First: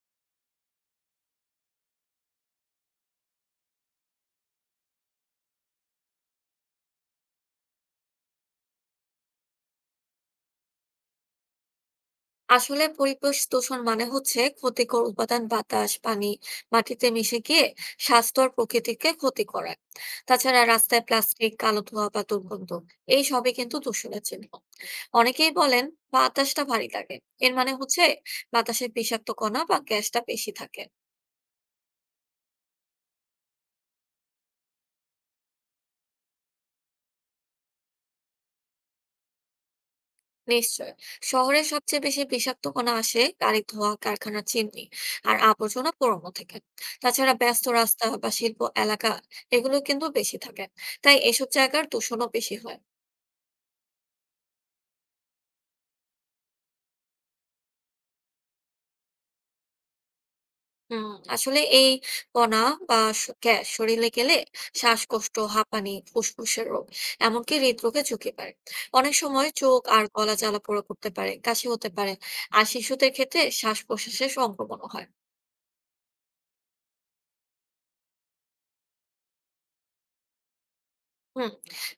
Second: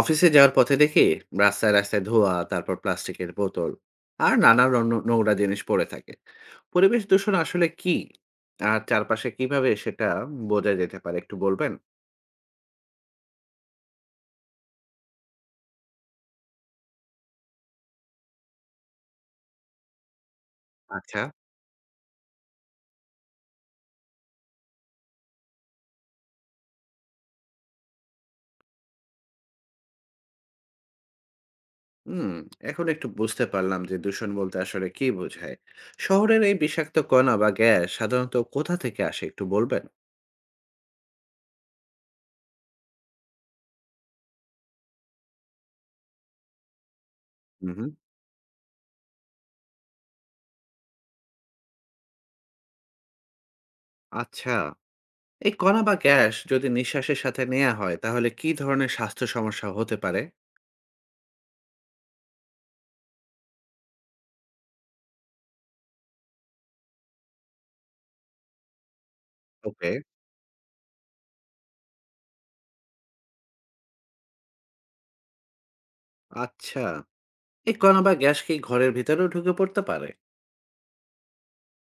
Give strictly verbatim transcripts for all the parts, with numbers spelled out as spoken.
অফিসে যাওয়ার পথে দেখি রাস্তায় রাস্তায় ধোঁয়া, তারপর প্লাস্টিকের বোতল আর নানা রং- নোংরা জিনিস পড়ে থাকে। পরিবেশ দূষণ আসলে কি, আর চারপাশে কিভাবে সেটা বোঝা যেতে পারে, একটু বলবেন? আসলে পরিবেশ দূষণ মানে হচ্ছে ক্ষতিকর উপাদান বাতাস পানি মাটিতে মিশে গিয়ে স্বাস্থ্য আর প্রকৃতিকে ক্ষতি করে। তাছাড়া রাস্তায় আচ্ছা। প্লাস্টিক কালো ধোঁয়া বা দুর্গন্ধ এই সবই কিন্তু দূষণের চিহ্ন। অনেকেই বলেন বাতাসটা ভারী লাগে, এর মানে হচ্ছে বাতাসে বিষাক্ত কণা বা গ্যাসটা বেশি থাকে। হুম। এখন একটু বুঝতে পারলাম যে দূষণ বলতে আসলে কি বোঝায়। শহরের এই বিষাক্ত কণা বা গ্যাস সাধারণত কোথা থেকে আসে, একটু বলবেন? নিশ্চয়, শহরে সবচেয়ে বেশি বিষাক্ত কণা আসে গাড়ি ধোঁয়া কারখানার চিমনি আর আবর্জনা পোড়ানো থেকে। তাছাড়া ব্যস্ত হুম। রাস্তা বা শিল্প এলাকা এগুলো কিন্তু বেশি থাকে, তাই এসব জায়গার দূষণও বেশি হয়। আচ্ছা। এই কণা বা গ্যাস যদি নিঃশ্বাসের সাথে নেওয়া হয়, তাহলে কি ধরনের স্বাস্থ্য সমস্যা হতে পারে? হুম। আসলে এই কণা বা স- গ্যাস শরীরে গেলে শ্বাসকষ্ট হাঁপানি ফুসফুসের রোগ এমনকি হৃদরোগে ঝুঁকি পারে। অনেক সময় চোখ ওকে। আর গলা জ্বালা পোড়া করতে পারে, কাশি হতে পারে। আর শিশুদের ক্ষেত্রে শ্বাস প্রশ্বাসের সংক্রমণও হয়। আচ্ছা। এই কণা বা গ্যাস কি ঘরের ভিতরেও ঢুকে পড়তে পারে? হুম।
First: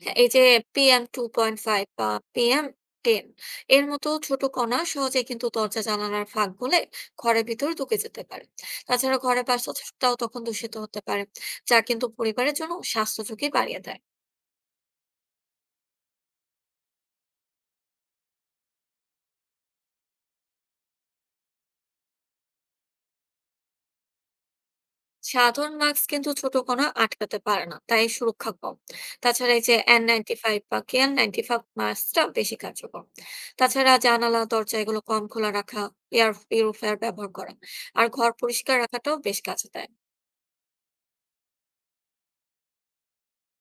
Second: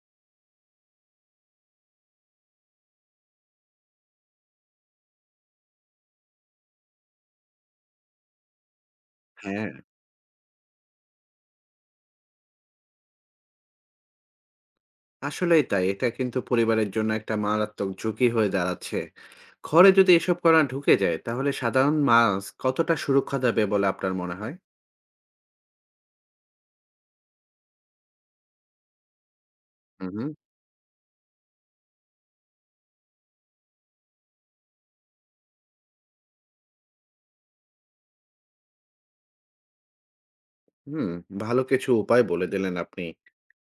হ্যাঁ, এই যে P M two point five বা পি এম টেন এর মতো ছোট কণা সহজে কিন্তু দরজা জানালার ফাঁক গলে ঘরের ভিতর ঢুকে যেতে পারে। তাছাড়া ঘরের হ্যাঁ। বাতাসটাও তখন দূষিত হতে পারে, যা কিন্তু পরিবারের জন্য স্বাস্থ্য ঝুঁকি বাড়িয়ে দেয়। আসলেই তাই। এটা কিন্তু পরিবারের জন্য একটা মারাত্মক ঝুঁকি হয়ে দাঁড়াচ্ছে। ঘরে যদি এসব কণা ঢুকে যায়, তাহলে সাধারণ মাছ কতটা সুরক্ষা দেবে বলে আপনার মনে হয়? সাধারণ মাস্ক কিন্তু ছোট কণা আটকাতে পারে না, তাই সুরক্ষা কম। তাছাড়া এই যে এন হু, হুম। নাইনটি ফাইভ বা কেএন নাইনটি ফাইভ মাস্কটা বেশি কার্যকর। তাছাড়া জানালা দরজা এগুলো কম খোলা রাখা, এয়ার পিউরিফায়ার ব্যবহার করা আর ঘর পরিষ্কার রাখাটাও বেশ কাজে দেয়। হুম, ভালো কিছু উপায় বলে দিলেন আপনি।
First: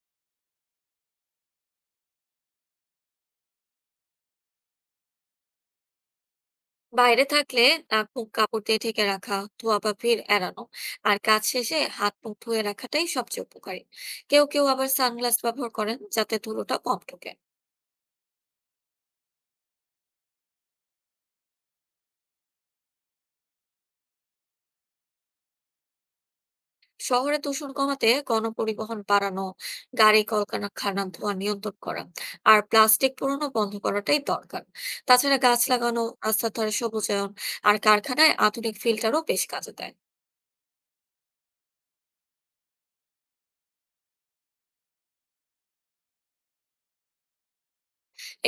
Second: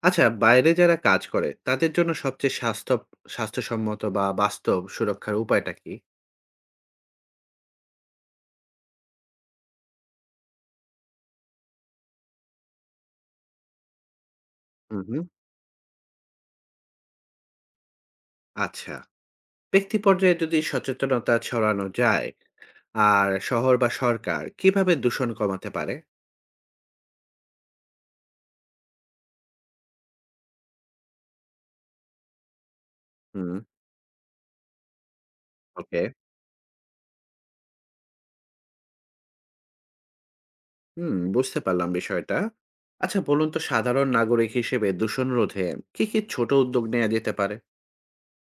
আচ্ছা, বাইরে যারা কাজ করে, তাদের জন্য সবচেয়ে স্বাস্থ্য স্বাস্থ্যসম্মত বা বাস্তব সুরক্ষার উপায়টা কি? বাইরে থাকলে নাক মুখ কাপড় দিয়ে ঢেকে রাখা, ধোয়া বা ভিড় এড়ানো আর কাজ শেষে হাত মুখ ধুয়ে রাখাটাই সবচেয়ে উপকারী। কেউ কেউ আবার হু, হুম। সানগ্লাস ব্যবহার করেন যাতে ধুলোটা কম ঢোকে। আচ্ছা, ব্যক্তি পর্যায়ে যদি সচেতনতা ছড়ানো যায়, আর শহর বা সরকার কিভাবে দূষণ কমাতে পারে? শহরে দূষণ কমাতে গণপরিবহন বাড়ানো, গাড়ি কলকারখানা ধোঁয়া নিয়ন্ত্রণ করা আর প্লাস্টিক পুরোনো হুম, বন্ধ করাটাই দরকার। তাছাড়া গাছ লাগানো, ওকে। রাস্তার ধারে সবুজায়ন আর কারখানায় আধুনিক ফিল্টারও বেশ কাজে দেয়। হুম, বুঝতে পারলাম বিষয়টা। আচ্ছা, বলুন তো, সাধারণ নাগরিক হিসেবে দূষণ রোধে কি, কি ছোট উদ্যোগ নেওয়া যেতে পারে?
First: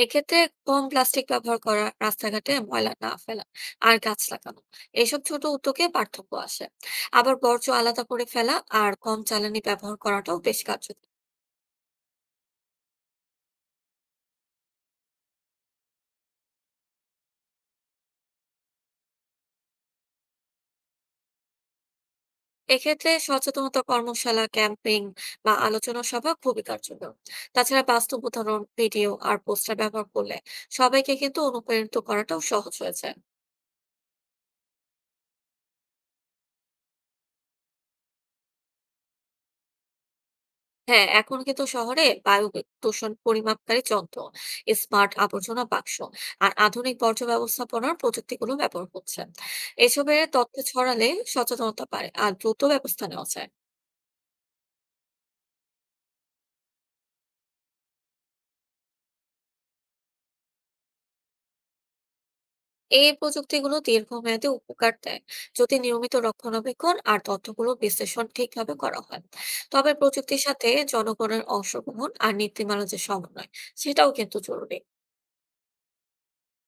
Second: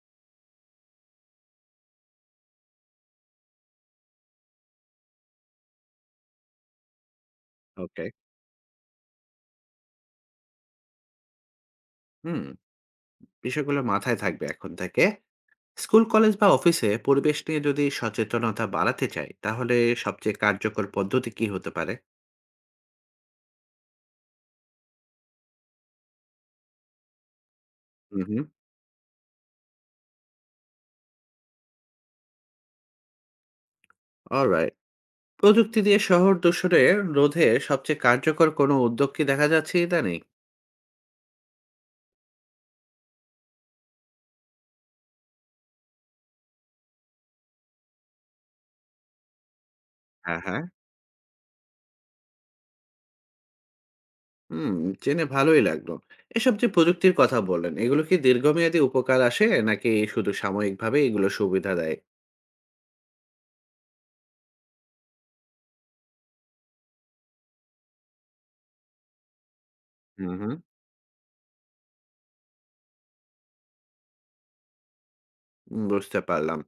এক্ষেত্রে কম প্লাস্টিক ব্যবহার করা, রাস্তাঘাটে ময়লা না ফেলা আর গাছ লাগানো, এইসব ছোট উদ্যোগে পার্থক্য আসে। আবার বর্জ্য আলাদা ওকে। করে ফেলা আর কম জ্বালানি ব্যবহার করাটাও বেশ কার্যকর। হুম, বিষয়গুলো মাথায় থাকবে এখন থেকে। স্কুল, কলেজ বা অফিসে পরিবেশ নিয়ে যদি সচেতনতা বাড়াতে চাই, তাহলে সবচেয়ে কার্যকর পদ্ধতি কি হতে পারে? এক্ষেত্রে সচেতনতা কর্মশালা, ক্যাম্পেইন বা আলোচনা সভা খুবই কার্যকর। তাছাড়া বাস্তব হুম, হুম। উদাহরণ ভিডিও আর পোস্টার ব্যবহার করলে সবাইকে কিন্তু অনুপ্রাণিত করাটাও সহজ হয়েছে। অলরাইট। প্রযুক্তি দিয়ে শহর দূষণের রোধে সবচেয়ে কার্যকর কোনো উদ্যোগ কি দেখা যাচ্ছে ইদানিং? হ্যাঁ, এখন কিন্তু শহরে বায়ু দূষণ পরিমাপকারী যন্ত্র, স্মার্ট আবর্জনা বাক্স আর আধুনিক বর্জ্য ব্যবস্থাপনার প্রযুক্তিগুলো ব্যবহার হচ্ছে। এসবের হ্যাঁ, তথ্য হ্যাঁ। ছড়ালে সচেতনতা বাড়ে আর দ্রুত ব্যবস্থা নেওয়া যায়। হুম, জেনে ভালোই লাগলো। এসব যে প্রযুক্তির কথা বললেন, এগুলো কি দীর্ঘমেয়াদী উপকার আসে নাকি শুধু সাময়িকভাবে এগুলো সুবিধা দেয়? এই প্রযুক্তিগুলো দীর্ঘমেয়াদে উপকার দেয় যদি নিয়মিত রক্ষণাবেক্ষণ আর তথ্যগুলো বিশ্লেষণ ঠিকভাবে করা হয়। তবে হুম, প্রযুক্তির হুম। সাথে জনগণের অংশগ্রহণ আর নীতিমালা যে সমন্বয়, সেটাও কিন্তু জরুরি। উম বুঝতে পারলাম।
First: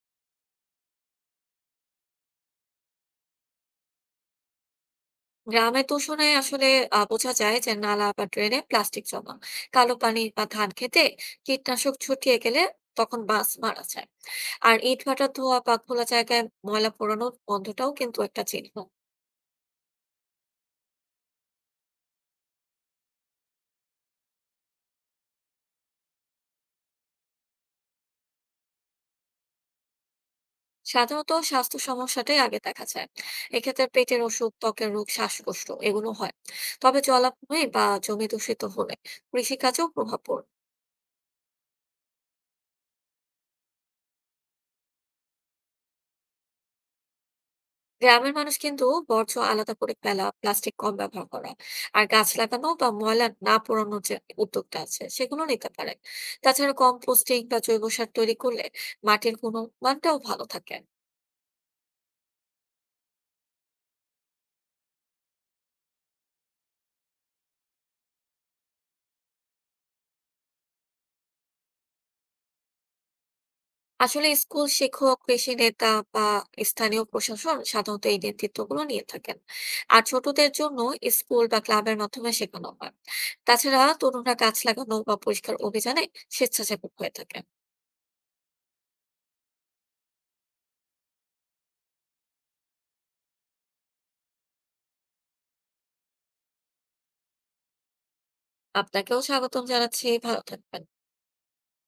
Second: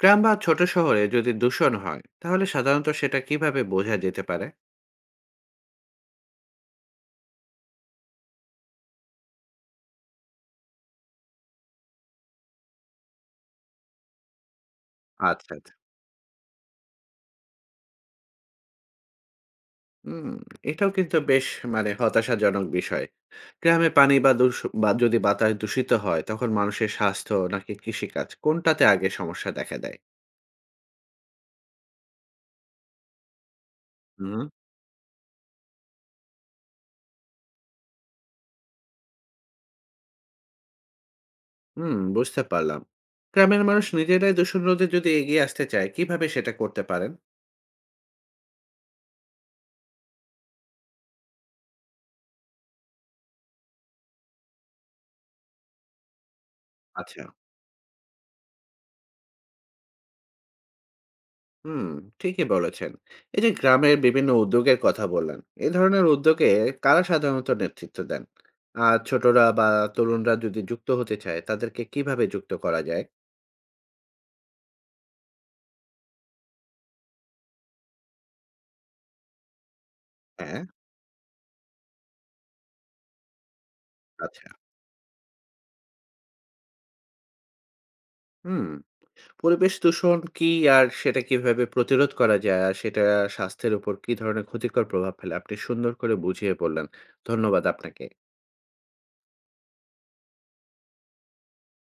গ্রাম বা ছোট শহরে যদি দূষণ হয়, তাহলে সাধারণত সেটা কিভাবে বোঝা যেতে পারে? গ্রামের দূষণে আসলে আহ, বোঝা যায় যে নালা বা ড্রেনে প্লাস্টিক জমা, কালো পানি বা ধান খেতে কীটনাশক ছড়িয়ে গেলে তখন মাছ মারা যায়। আর ইট ভাটার আচ্ছা, ধোয়া আচ্ছা। বা খোলা জায়গায় ময়লা পোড়ানোর গন্ধটাও কিন্তু একটা চিহ্ন। হুম, এটাও কিন্তু বেশ মানে হতাশাজনক বিষয়। গ্রামে পানি বা দূষ বা যদি বাতাস দূষিত হয়, তখন মানুষের স্বাস্থ্য নাকি কৃষিকাজ, কোনটাতে আগে সমস্যা দেখা দেয়? সাধারণত স্বাস্থ্য সমস্যাটাই আগে দেখা যায়, এক্ষেত্রে পেটের হুম। অসুখ ত্বকের রোগ শ্বাসকষ্ট এগুলো হয়। তবে জলাভূমি বা জমি দূষিত হলে কৃষিকাজেও প্রভাব পড়ে। হুম, বুঝতে পারলাম। গ্রামের মানুষ নিজেরাই দূষণ রোধে যদি এগিয়ে আসতে চায়, কিভাবে সেটা করতে পারেন? গ্রামের মানুষ কিন্তু বর্জ্য আলাদা করে ফেলা, প্লাস্টিক কম ব্যবহার করা আর গাছ লাগানো বা ময়লা না পোড়ানোর যে উদ্যোগটা আছে সেগুলো নিতে পারে। তাছাড়া আচ্ছা। কম্পোস্টিং বা জৈব সার তৈরি করলে মাটির গুণমানটাও ভালো থাকে। হুম, ঠিকই বলেছেন। এই যে গ্রামের বিভিন্ন উদ্যোগের কথা বললেন, এই ধরনের উদ্যোগে কারা সাধারণত নেতৃত্ব দেন, আর ছোটরা বা তরুণরা যদি যুক্ত হতে চায়, তাদেরকে কিভাবে যুক্ত করা যায়? আসলে স্কুল শিক্ষক, কৃষি নেতা বা স্থানীয় প্রশাসন সাধারণত এই নেতৃত্বগুলো নিয়ে থাকেন। আর ছোটদের হ্যাঁ। জন্য স্কুল বা ক্লাবের মাধ্যমে শেখানো হয়। তাছাড়া তরুণরা আচ্ছা। গাছ লাগানো বা পরিষ্কার অভিযানে স্বেচ্ছাসেবক হয়ে থাকে। হুম। পরিবেশ দূষণ কি, আর সেটা কিভাবে প্রতিরোধ করা যায়, আর সেটা স্বাস্থ্যের উপর কি ধরনের ক্ষতিকর প্রভাব ফেলে, আপনি সুন্দর করে বুঝিয়ে বললেন। ধন্যবাদ আপনাকে। আপনাকেও স্বাগতম জানাচ্ছি, ভালো থাকবেন।